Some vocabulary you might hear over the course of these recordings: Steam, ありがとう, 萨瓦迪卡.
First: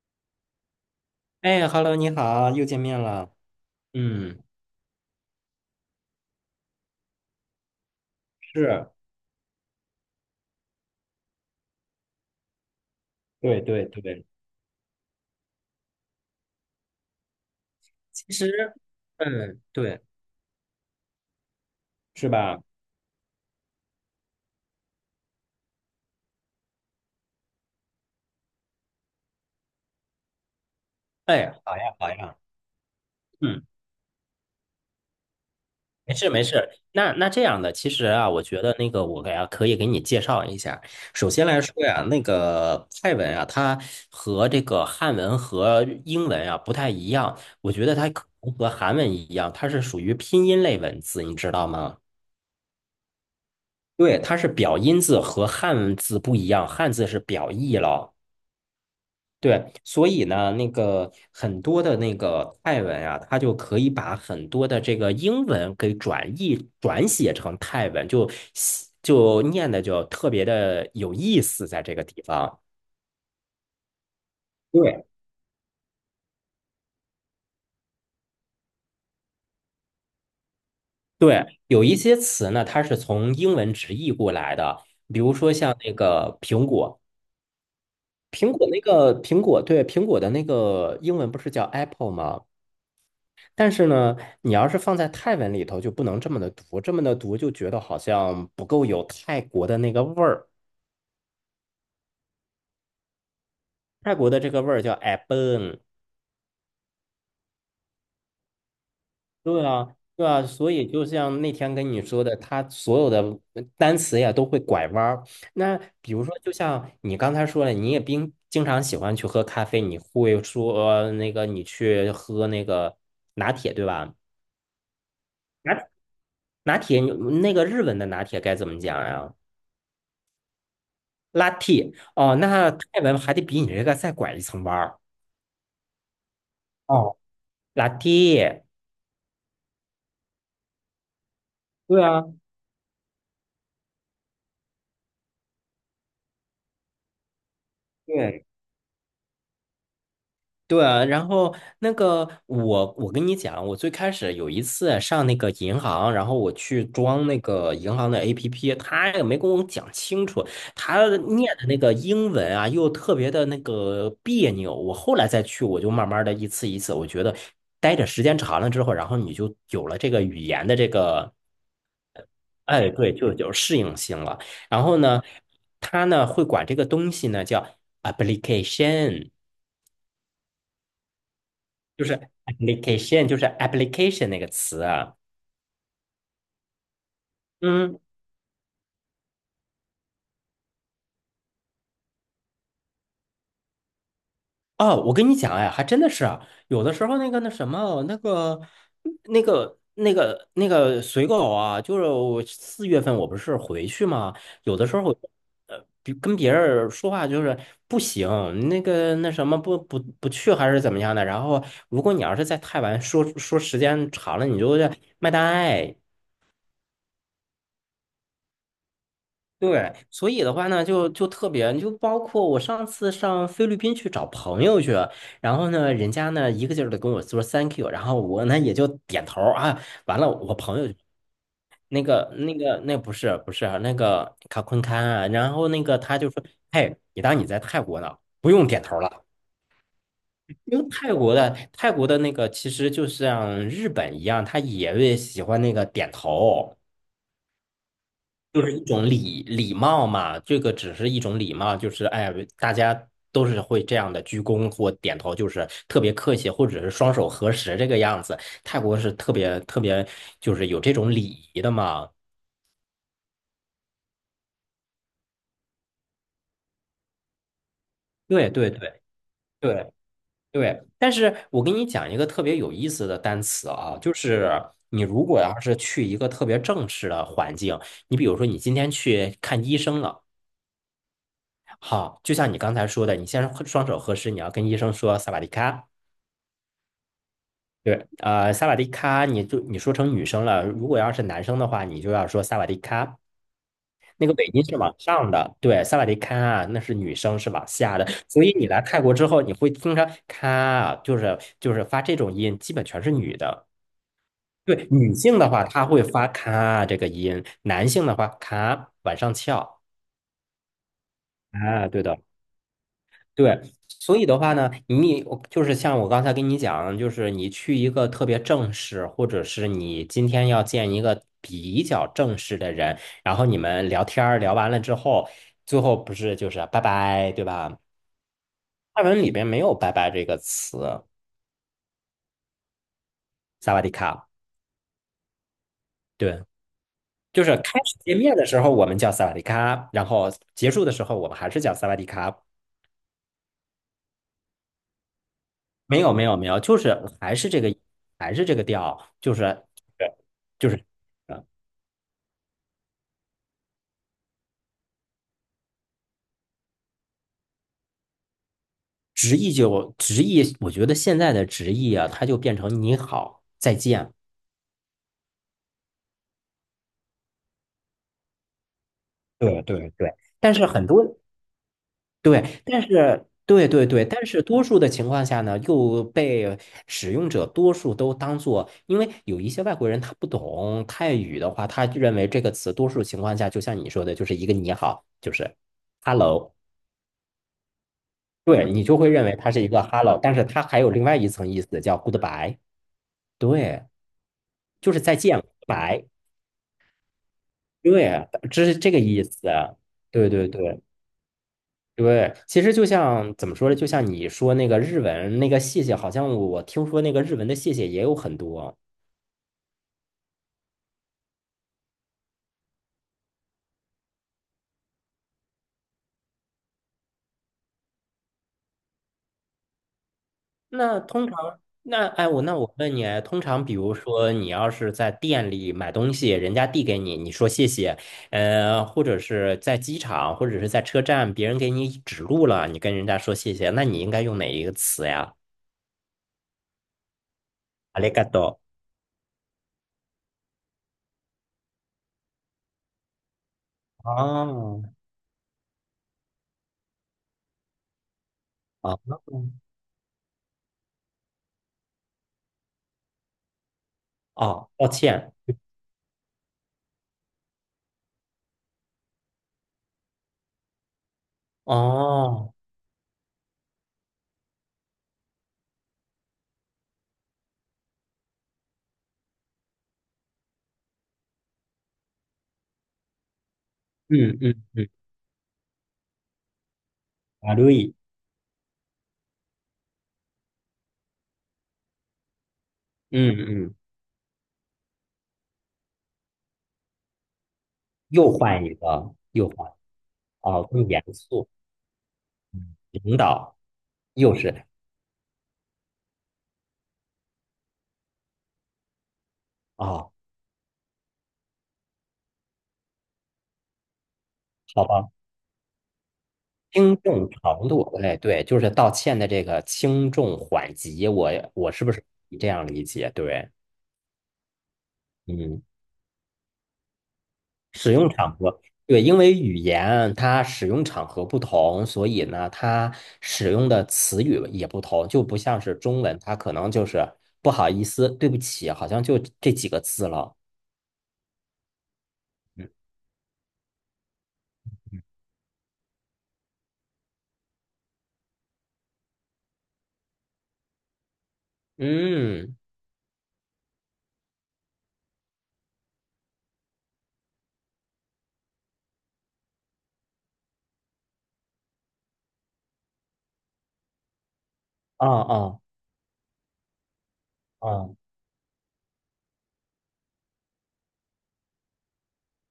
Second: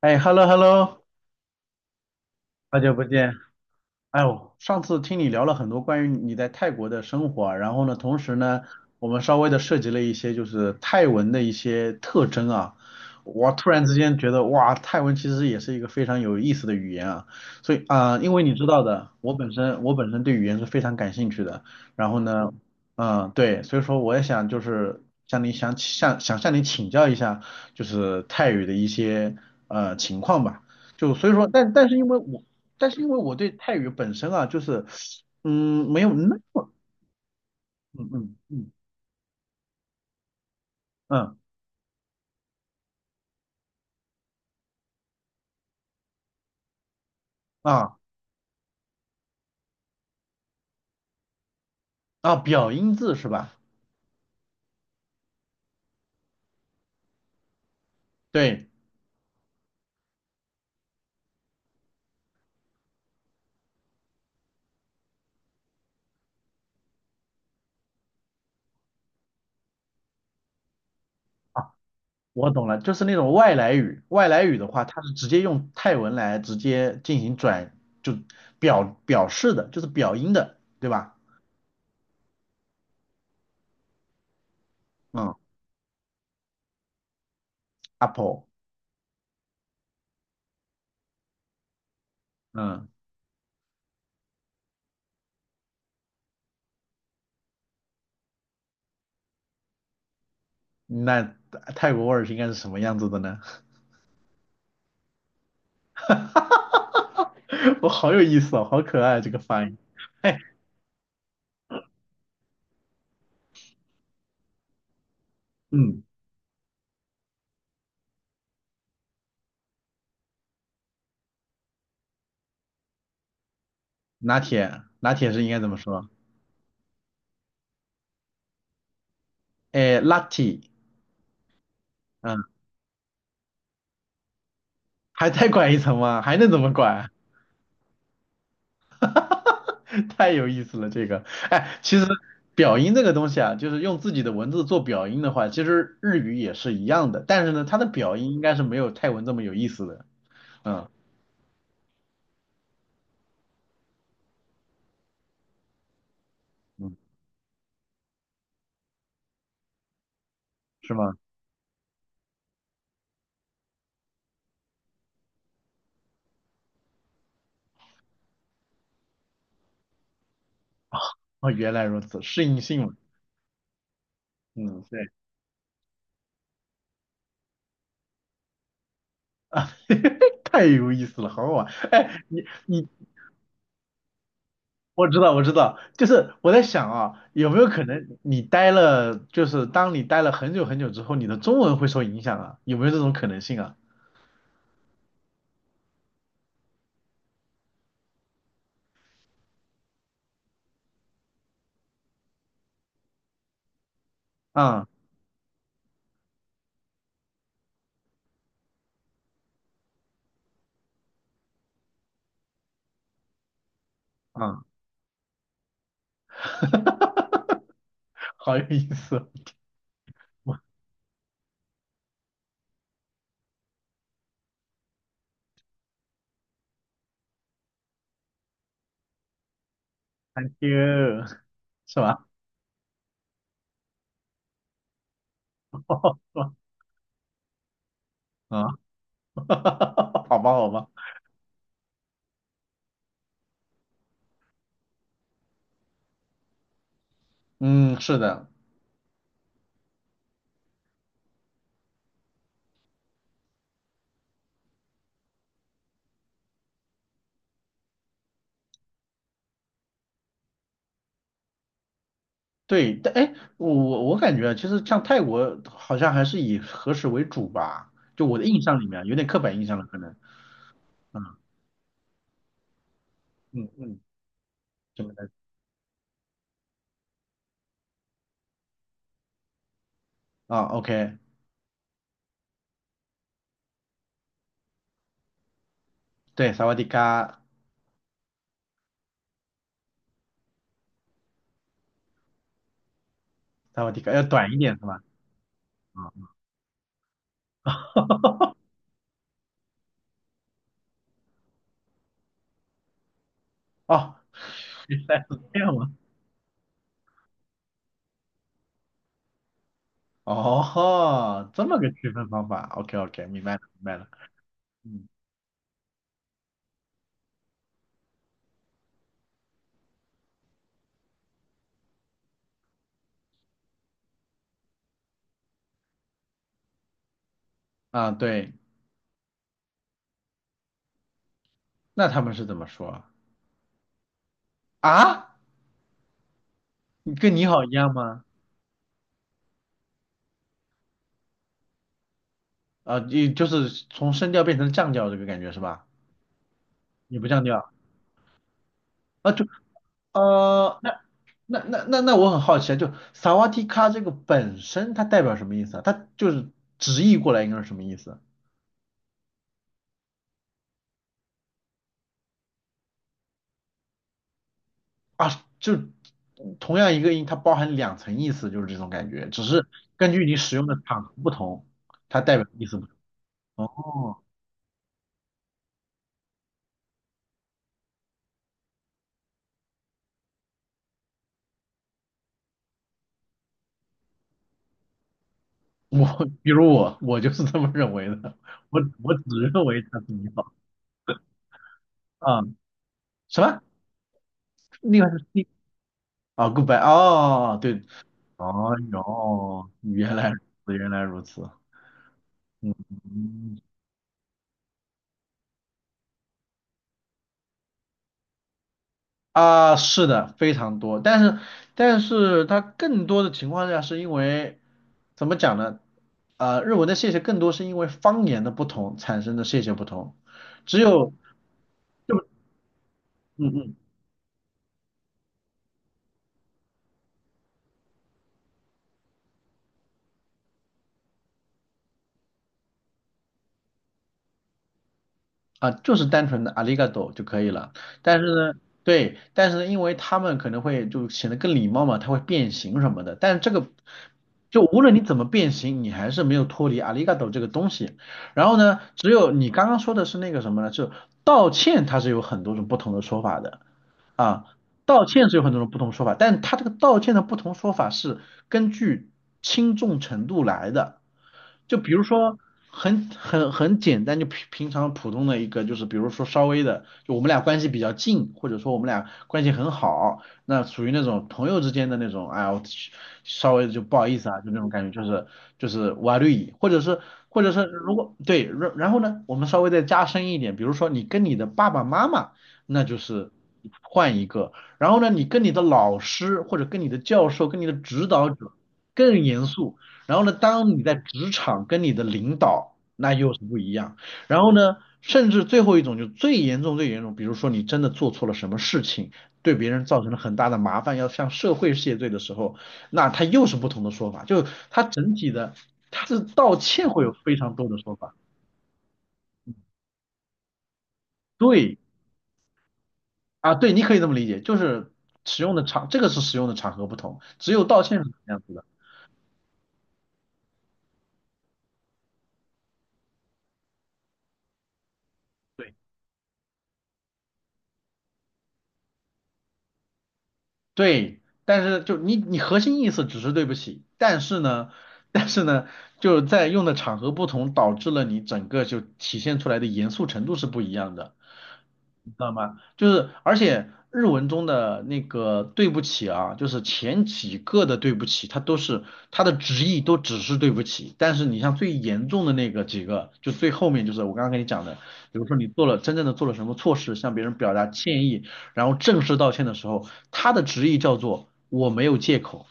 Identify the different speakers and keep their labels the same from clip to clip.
Speaker 1: 哎，hello hello，
Speaker 2: 哎，Hello，你好，又见
Speaker 1: 好久
Speaker 2: 面
Speaker 1: 不
Speaker 2: 了。
Speaker 1: 见。哎
Speaker 2: 嗯，
Speaker 1: 呦，上次听你聊了很多关于你在泰国的生活啊，然后呢，同时呢，
Speaker 2: 是，
Speaker 1: 我们稍微的涉及了一些就是泰文的一些特征啊。我
Speaker 2: 对
Speaker 1: 突然
Speaker 2: 对
Speaker 1: 之间
Speaker 2: 对，
Speaker 1: 觉得，哇，泰文其实也是一个非常有意思的语言啊。所以啊，因
Speaker 2: 其
Speaker 1: 为你知
Speaker 2: 实，
Speaker 1: 道的，我本
Speaker 2: 嗯，
Speaker 1: 身我
Speaker 2: 对，
Speaker 1: 本身对语言是非常感兴趣的。然后
Speaker 2: 是
Speaker 1: 呢，
Speaker 2: 吧？
Speaker 1: 嗯，对，所以说我也想就是向你想向想向你请教一下，就是泰语的一些情况吧。就所以说，
Speaker 2: 哎，
Speaker 1: 但
Speaker 2: 好
Speaker 1: 但
Speaker 2: 呀，
Speaker 1: 是因
Speaker 2: 好
Speaker 1: 为
Speaker 2: 呀，
Speaker 1: 我但是因为我对
Speaker 2: 嗯，
Speaker 1: 泰语本身啊，就是嗯，没有
Speaker 2: 没事
Speaker 1: 那
Speaker 2: 没
Speaker 1: 么
Speaker 2: 事。那这样的，其实
Speaker 1: 嗯
Speaker 2: 啊，
Speaker 1: 嗯
Speaker 2: 我觉
Speaker 1: 嗯
Speaker 2: 得那个我给啊可以给你介绍一下。首
Speaker 1: 嗯
Speaker 2: 先来说呀，那个泰文啊，它和这个汉文和英文啊不太一样，我觉得
Speaker 1: 啊
Speaker 2: 它可能和韩文一样，它是属于拼音类文字，你知道吗？
Speaker 1: 啊表音字是吧？
Speaker 2: 对，它是表音字和汉字不一样，汉字是表意了。
Speaker 1: 对，
Speaker 2: 对，所以呢，那个很多的那个泰文啊，它就可以把很多的这个英文给转译转写成泰文，就写就念的就特别的有意思，在这个地
Speaker 1: 我
Speaker 2: 方。
Speaker 1: 懂了，就是那种外来语，外来语的话，它
Speaker 2: 对，
Speaker 1: 是直接用泰文来直接进行转，就表示的，就是表音的，对吧？
Speaker 2: 对，有一些词呢，它是从英文直译过来的，比如
Speaker 1: 嗯
Speaker 2: 说像那个苹果，
Speaker 1: ，apple，
Speaker 2: 苹果那个苹果，对，苹果的那个英文不是叫 Apple 吗？
Speaker 1: 嗯，
Speaker 2: 但是呢，你要是放在泰文里头，就不能这么的读，这么的读就觉得好像不够有泰国的那个味儿。
Speaker 1: 那泰国味儿是应该是什么样子的呢？
Speaker 2: 泰国的这个味儿叫 a b o n。
Speaker 1: 我好有意思哦，好可爱啊这个发
Speaker 2: 对
Speaker 1: 音。
Speaker 2: 啊，对
Speaker 1: 哎，
Speaker 2: 啊。所以就像那天跟你说的，它所有的单词呀都会拐弯儿。那
Speaker 1: 嗯，
Speaker 2: 比如说，就像你刚才说了，你也经常喜欢去喝咖啡，你会说那个你去喝那个拿铁，对吧？
Speaker 1: 拿铁，拿铁是应该怎么
Speaker 2: 拿
Speaker 1: 说？
Speaker 2: 拿铁，那个日文的拿铁该怎么讲呀？
Speaker 1: 哎，Lucky，
Speaker 2: 拉 a t 哦，
Speaker 1: 嗯，
Speaker 2: 那泰文还得比你这个再拐一层弯儿。
Speaker 1: 还再拐一层吗？还能怎么拐？
Speaker 2: 哦拉 a t。
Speaker 1: 太有意思了，这个。哎，其
Speaker 2: 对
Speaker 1: 实
Speaker 2: 啊，
Speaker 1: 表音这个东西啊，就是用自己的文字做表音的话，其实日语也是一样的，但是呢，它的表音应
Speaker 2: 对
Speaker 1: 该是没有泰文这么有意思的。
Speaker 2: 对
Speaker 1: 嗯
Speaker 2: 啊，然后那个我跟你讲，我最开始有一次上那个银行，然后我去
Speaker 1: 嗯，
Speaker 2: 装那个银行的 APP，他也没跟我讲清楚，
Speaker 1: 是
Speaker 2: 他
Speaker 1: 吗？
Speaker 2: 念的那个英文啊，又特别的那个别扭。我后来再去，我就慢慢的一次一次，我觉得待着时间长了之后，然后你就有了这个语言的这个。
Speaker 1: 哦，原来如此，适应性
Speaker 2: 哎，
Speaker 1: 嘛。
Speaker 2: 对，就有适应性了。
Speaker 1: 嗯，
Speaker 2: 然后
Speaker 1: 对
Speaker 2: 呢，他呢会管这个东西呢叫 application，
Speaker 1: 啊，太有意思了，好好玩。
Speaker 2: 就是
Speaker 1: 哎，你
Speaker 2: application，就是 application 那个词
Speaker 1: 我
Speaker 2: 啊。
Speaker 1: 知道，我知道，就是我在想啊，有没有可
Speaker 2: 嗯，
Speaker 1: 能你待了，就是当你待了很久很久之后，你的中文会受影响啊？有没有这种可能性啊？
Speaker 2: 哦，我跟你讲，哎，还真的是啊，有的时候那个那什么，那个那个随狗啊，就是我四月份我不是回去嘛，有
Speaker 1: 嗯
Speaker 2: 的时候呃，比跟别人说话就是不行，那个那什么不去还是怎么样的。然后如果你要是在太晚说说时间长了，你
Speaker 1: 嗯，
Speaker 2: 就会卖大爱。
Speaker 1: 好有意思哦，
Speaker 2: 对，所以的
Speaker 1: 我
Speaker 2: 话呢，就特别，就包括我上次上菲律宾去找朋友去，然后呢，人家呢一个劲儿的跟我说 thank you，然后我呢也就点头儿啊，完了，
Speaker 1: thank
Speaker 2: 我朋友就
Speaker 1: you，是
Speaker 2: 那
Speaker 1: 吧？
Speaker 2: 个那个那不是啊，那个卡昆堪啊，然后那个他 就
Speaker 1: 是
Speaker 2: 说，
Speaker 1: 吧？
Speaker 2: 嘿，你当你在泰国呢，不
Speaker 1: 啊，
Speaker 2: 用点头了。
Speaker 1: 好吧，好
Speaker 2: 因为
Speaker 1: 吧，
Speaker 2: 泰国的那个其实就像日本一样，他也会喜欢那个点头。
Speaker 1: 嗯，是的，
Speaker 2: 就是一种礼礼貌嘛，这个只是一种礼貌，就是哎，大家都是会这样的鞠躬或点头，就是特别客气，或者是双手合十这个样子。泰国是特别特别，就是有这种礼仪的嘛。
Speaker 1: 对，但哎，我感觉啊其实像泰国好像还是以和食为主吧，就我的
Speaker 2: 对
Speaker 1: 印
Speaker 2: 对
Speaker 1: 象里面
Speaker 2: 对
Speaker 1: 啊，有点刻板印象了，
Speaker 2: 对
Speaker 1: 可能，
Speaker 2: 对，但是
Speaker 1: 啊
Speaker 2: 我给你讲一个特别有意思的单
Speaker 1: 嗯
Speaker 2: 词
Speaker 1: 嗯
Speaker 2: 啊，
Speaker 1: 嗯，
Speaker 2: 就是
Speaker 1: 怎
Speaker 2: 你
Speaker 1: 么
Speaker 2: 如
Speaker 1: 的
Speaker 2: 果要是去一个特别正式的环境，你比如说你今天去看医生了，
Speaker 1: 啊？OK。
Speaker 2: 好，就像你刚才说的，你先双手合十，你要跟医生说萨瓦迪卡。
Speaker 1: 对，萨瓦迪卡，
Speaker 2: 对，呃，萨瓦迪卡，你就你说成女生了。如果要是男生的话，你就要说萨瓦迪卡。
Speaker 1: 萨瓦迪卡要
Speaker 2: 那个尾
Speaker 1: 短一
Speaker 2: 音
Speaker 1: 点
Speaker 2: 是
Speaker 1: 是
Speaker 2: 往
Speaker 1: 吧？
Speaker 2: 上的，对，萨瓦
Speaker 1: 啊、
Speaker 2: 迪卡啊，那是女生是往下的。所以你 来泰国之后，你会听着咔啊，就是就是发这种音，基本全是女的。
Speaker 1: 哦，
Speaker 2: 对，
Speaker 1: 原
Speaker 2: 女
Speaker 1: 来
Speaker 2: 性
Speaker 1: 是
Speaker 2: 的
Speaker 1: 这
Speaker 2: 话，
Speaker 1: 样
Speaker 2: 她
Speaker 1: 吗？
Speaker 2: 会发咔啊这个音；男性的话，咔往上翘
Speaker 1: 哦，这么
Speaker 2: 啊，
Speaker 1: 个
Speaker 2: 对
Speaker 1: 区
Speaker 2: 的。
Speaker 1: 分方法，OK OK，明白了
Speaker 2: 对，
Speaker 1: 明白了。
Speaker 2: 所以的话呢，
Speaker 1: 嗯
Speaker 2: 你我就是像我刚才跟你讲，就是你去一个特别正式，或者是你今天要见一个比较正式的人，然后你们聊天儿聊完了之后，最后不是就是拜拜，对吧？
Speaker 1: 啊，对，
Speaker 2: 泰文里边没有拜拜这个词，
Speaker 1: 那他们是怎么说
Speaker 2: 萨瓦迪卡。
Speaker 1: 啊？
Speaker 2: 对，
Speaker 1: 你跟
Speaker 2: 就
Speaker 1: 你
Speaker 2: 是
Speaker 1: 好一
Speaker 2: 开
Speaker 1: 样
Speaker 2: 始见
Speaker 1: 吗？
Speaker 2: 面的时候我们叫萨瓦迪卡，然后结束的时候我们还是叫萨瓦迪卡。
Speaker 1: 啊，你就是从升调变成降调这个感觉是吧？
Speaker 2: 没有，就是
Speaker 1: 你不
Speaker 2: 还
Speaker 1: 降
Speaker 2: 是这
Speaker 1: 调
Speaker 2: 个还是这个调，
Speaker 1: 啊，
Speaker 2: 就
Speaker 1: 就，
Speaker 2: 是就是。就是
Speaker 1: 那那我很好奇啊，就萨瓦迪卡这个本身它代表什么意思啊？它就是直译过来应该是什么意思？
Speaker 2: 直译就直译，我觉得现在的直译啊，它就变成你好，再见。
Speaker 1: 啊，就同样一个音，它包含两层意思，就是这种感觉，只
Speaker 2: 对
Speaker 1: 是
Speaker 2: 对
Speaker 1: 根
Speaker 2: 对，
Speaker 1: 据你
Speaker 2: 但
Speaker 1: 使用
Speaker 2: 是
Speaker 1: 的
Speaker 2: 很
Speaker 1: 场合
Speaker 2: 多
Speaker 1: 不同，它代表的
Speaker 2: 对，
Speaker 1: 意思
Speaker 2: 但
Speaker 1: 不
Speaker 2: 是
Speaker 1: 同。
Speaker 2: 对，
Speaker 1: 哦，
Speaker 2: 但是多数的情况下呢，又被使用者多数都当做，因为有一些外国人他不懂泰语的话，他认为这个词多数情况下，就像你说的，就是一个你好，就是
Speaker 1: 我比
Speaker 2: hello，
Speaker 1: 如我，我就是这么认为的，
Speaker 2: 对
Speaker 1: 我
Speaker 2: 你就会
Speaker 1: 我只
Speaker 2: 认为它是
Speaker 1: 认
Speaker 2: 一
Speaker 1: 为
Speaker 2: 个
Speaker 1: 它是
Speaker 2: hello，
Speaker 1: 你
Speaker 2: 但是
Speaker 1: 好
Speaker 2: 它还有另外一层意思叫
Speaker 1: 啊，
Speaker 2: goodbye，
Speaker 1: 什么？
Speaker 2: 对，就是
Speaker 1: 另外
Speaker 2: 再
Speaker 1: 是
Speaker 2: 见
Speaker 1: C
Speaker 2: ，goodbye。
Speaker 1: 啊，goodbye 哦，对，
Speaker 2: 对啊，这
Speaker 1: 哦
Speaker 2: 是这个意思
Speaker 1: 哟，
Speaker 2: 啊。
Speaker 1: 原
Speaker 2: 对
Speaker 1: 来如
Speaker 2: 对
Speaker 1: 此，
Speaker 2: 对
Speaker 1: 原来如此，
Speaker 2: 对，其实就
Speaker 1: 嗯。
Speaker 2: 像怎么说呢？就像你说那个日文那个谢谢，好像我听说那个日文的谢谢也有很多。
Speaker 1: 啊，是的，非常多，但是但是它更多的情况下是因为怎么讲呢？呃，日文的谢谢更多是因为方言的不同产生的谢谢不同，只
Speaker 2: 那
Speaker 1: 有
Speaker 2: 通常，那哎，
Speaker 1: 就
Speaker 2: 我那我问你啊，通
Speaker 1: 嗯
Speaker 2: 常比
Speaker 1: 嗯
Speaker 2: 如说你要是在店里买东西，人家递给你，你说谢谢，呃，或者是在机场或者是在车站，别人给你指路了，你跟人家说谢谢，那你应该用哪一个词呀？
Speaker 1: 啊，就是单纯的 arigato 就可以了。
Speaker 2: あり
Speaker 1: 但是
Speaker 2: が
Speaker 1: 呢，
Speaker 2: とう。
Speaker 1: 对，但是呢，因为他们可能会就显得更礼貌嘛，它会变形什么的。但是这个就无
Speaker 2: 哦，
Speaker 1: 论你怎么变形，你还是没有脱离 arigato 这个东西。然后呢，
Speaker 2: 哦，
Speaker 1: 只有你刚刚说的是那个什么呢？就道歉，它是有很多种不同的说法的。啊，
Speaker 2: 哦，抱
Speaker 1: 道歉
Speaker 2: 歉。
Speaker 1: 是有很多种不同说法，但他这个道歉的不同说法是根据轻重程度来的。就比如说
Speaker 2: 哦，
Speaker 1: 很简单，就平常普通的一个，就是比如说稍微的，就我们俩关系比较近，或者说我们俩关系很好，那属于那种朋友之间的那种，哎呀，我稍微就不好意思
Speaker 2: 嗯
Speaker 1: 啊，就那
Speaker 2: 嗯
Speaker 1: 种
Speaker 2: 嗯，
Speaker 1: 感觉，就是就是瓦绿蚁，或者是或者
Speaker 2: 啊
Speaker 1: 是
Speaker 2: 对，
Speaker 1: 如果对，然后呢，我们稍微再加深一点，比如说你跟你的爸爸妈妈。那就是
Speaker 2: 嗯嗯，
Speaker 1: 换一个。然后呢，你跟你的老师或者跟你的教授、跟你的指导
Speaker 2: 又
Speaker 1: 者
Speaker 2: 换一个，
Speaker 1: 更严
Speaker 2: 又换，
Speaker 1: 肃。然后呢，
Speaker 2: 哦，
Speaker 1: 当你
Speaker 2: 更
Speaker 1: 在
Speaker 2: 严
Speaker 1: 职
Speaker 2: 肃，
Speaker 1: 场跟你的领导，
Speaker 2: 嗯
Speaker 1: 那
Speaker 2: 领
Speaker 1: 又是
Speaker 2: 导
Speaker 1: 不一样。
Speaker 2: 又
Speaker 1: 然后
Speaker 2: 是，
Speaker 1: 呢，甚至最后一种就最严重、最严重，比如说你真的做错了什么事情，对别人造成
Speaker 2: 哦，
Speaker 1: 了很大的麻烦，要向社会谢罪的时候，那他又是不同的说法。就他
Speaker 2: 好吧，
Speaker 1: 整体的，他是道歉
Speaker 2: 轻
Speaker 1: 会有
Speaker 2: 重
Speaker 1: 非常
Speaker 2: 程
Speaker 1: 多的
Speaker 2: 度，
Speaker 1: 说法。
Speaker 2: 哎，对，就是道歉的这个轻重缓急，我
Speaker 1: 对。
Speaker 2: 是不是你这样理解？对，
Speaker 1: 啊，对，你可以这么理解，就是使用
Speaker 2: 嗯
Speaker 1: 的场，这个是使用的场合不同，只有道
Speaker 2: 使
Speaker 1: 歉是
Speaker 2: 用
Speaker 1: 这
Speaker 2: 场
Speaker 1: 样子
Speaker 2: 合，
Speaker 1: 的。
Speaker 2: 对，因为语言它使用场合不同，所以呢，它使用的词语也不同，就不像
Speaker 1: 对，
Speaker 2: 是中文，它可能就是不好意思、对不起，好像就这几个字了。
Speaker 1: 对，但是就你核
Speaker 2: 嗯
Speaker 1: 心意思只是对不起，但是呢，但是呢，就是在用的场合不同，导致了你整个就体现出来的严肃程度是不一样的。你知道
Speaker 2: 嗯，
Speaker 1: 吗？就是而且日文中的那个对不起啊，就是前几个的对不起，它都是它的直译都只是对不起，但是你像最严重的那个几个，就最后面就是我刚刚跟你讲的，
Speaker 2: 哦
Speaker 1: 比如说你
Speaker 2: 哦
Speaker 1: 做了真正的做了什么错事，向别人表达
Speaker 2: 哦，
Speaker 1: 歉意，然后正式道歉的时候，它的直译叫做我没有借口。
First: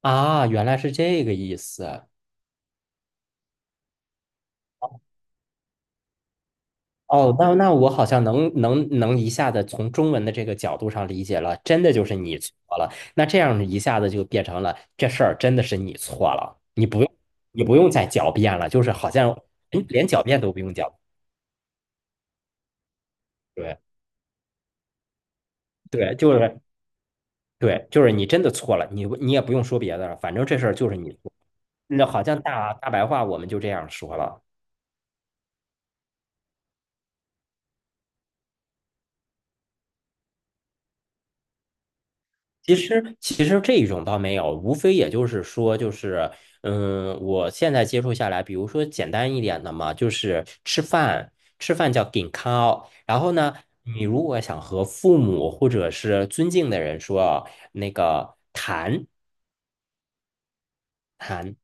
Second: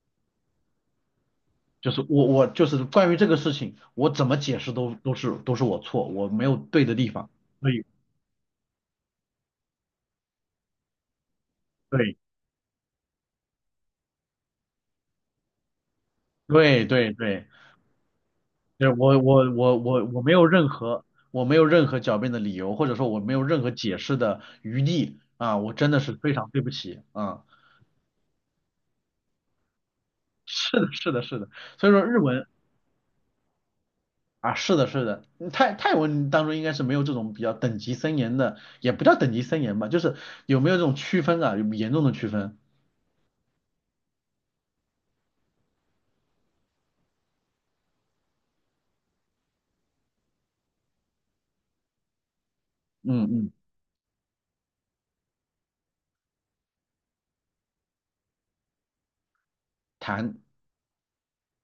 Speaker 2: 啊，原来是这个意
Speaker 1: 就是
Speaker 2: 思。
Speaker 1: 我就是关于这个事情，我怎么解释都是我错，我没有对的地方。
Speaker 2: 哦，那那
Speaker 1: 对
Speaker 2: 我好像能一下子从中文的这个角度上理解了，真的就是
Speaker 1: 对，
Speaker 2: 你错了。那这样一下子就变成了这事儿真的是你错了，
Speaker 1: 对
Speaker 2: 你不用
Speaker 1: 对对，
Speaker 2: 你不用再狡辩了，就
Speaker 1: 就
Speaker 2: 是
Speaker 1: 是
Speaker 2: 好
Speaker 1: 我
Speaker 2: 像
Speaker 1: 我我
Speaker 2: 哎
Speaker 1: 我
Speaker 2: 连
Speaker 1: 我
Speaker 2: 狡
Speaker 1: 没
Speaker 2: 辩
Speaker 1: 有
Speaker 2: 都不
Speaker 1: 任
Speaker 2: 用狡。
Speaker 1: 何我没有任何狡辩的理由，或者说我没有任何
Speaker 2: 对
Speaker 1: 解释的余地啊，我真的是
Speaker 2: 对，
Speaker 1: 非
Speaker 2: 就
Speaker 1: 常
Speaker 2: 是
Speaker 1: 对不起啊，
Speaker 2: 对，就是你真的错了，你你也不用说别的了，反正 这事儿
Speaker 1: 是
Speaker 2: 就
Speaker 1: 的，
Speaker 2: 是你
Speaker 1: 是的，
Speaker 2: 错。
Speaker 1: 是的，所以说
Speaker 2: 那
Speaker 1: 日
Speaker 2: 好像
Speaker 1: 文
Speaker 2: 大大白话我们就这样说了。
Speaker 1: 啊，是的，是的，嗯泰文当中应该是没有这种比较等级森严的，也不叫等级森严吧，就是有没有这种区分啊，有严重的区分，
Speaker 2: 其实，其实这一种倒没有，无非也就是说，就是，嗯，我现在接触下来，比如说简单一点的嘛，就是吃饭，吃饭叫 g i n k a 然
Speaker 1: 嗯
Speaker 2: 后
Speaker 1: 嗯，
Speaker 2: 呢，你如果想和父母或者是尊敬的人说那个谈
Speaker 1: 谈
Speaker 2: 谈，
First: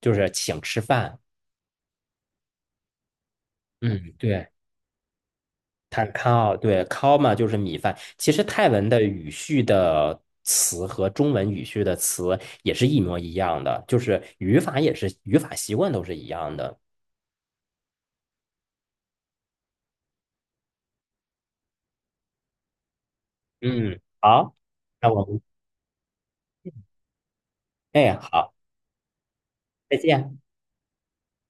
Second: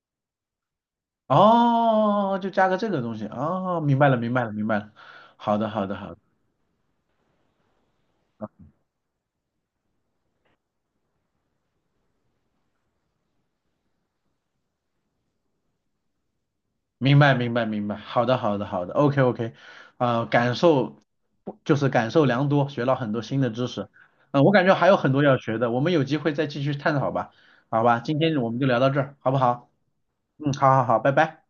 Speaker 2: 就是请吃饭，
Speaker 1: 哦，就加个这个东西哦，明白
Speaker 2: 嗯，
Speaker 1: 了，明白
Speaker 2: 对。
Speaker 1: 了，明白了，好的，好的，
Speaker 2: 碳
Speaker 1: 好的。
Speaker 2: 烤，对，烤嘛就是米饭。其实泰文的语序的词和中文语序的词也是一模一样的，就是语法也是语法习惯都是一样的。
Speaker 1: 明白，明白，明白。好的，好的，好的。OK，OK。啊，感受就是感受良多，学到很多新的知识。
Speaker 2: 嗯，
Speaker 1: 嗯、我
Speaker 2: 好，
Speaker 1: 感觉还有很
Speaker 2: 那
Speaker 1: 多
Speaker 2: 我
Speaker 1: 要
Speaker 2: 们，
Speaker 1: 学的，我们有机会再继续探讨吧。好吧，
Speaker 2: 哎，
Speaker 1: 今天我
Speaker 2: 好，
Speaker 1: 们就聊到这儿，好不好？
Speaker 2: 再见。
Speaker 1: 嗯，好好好，拜拜。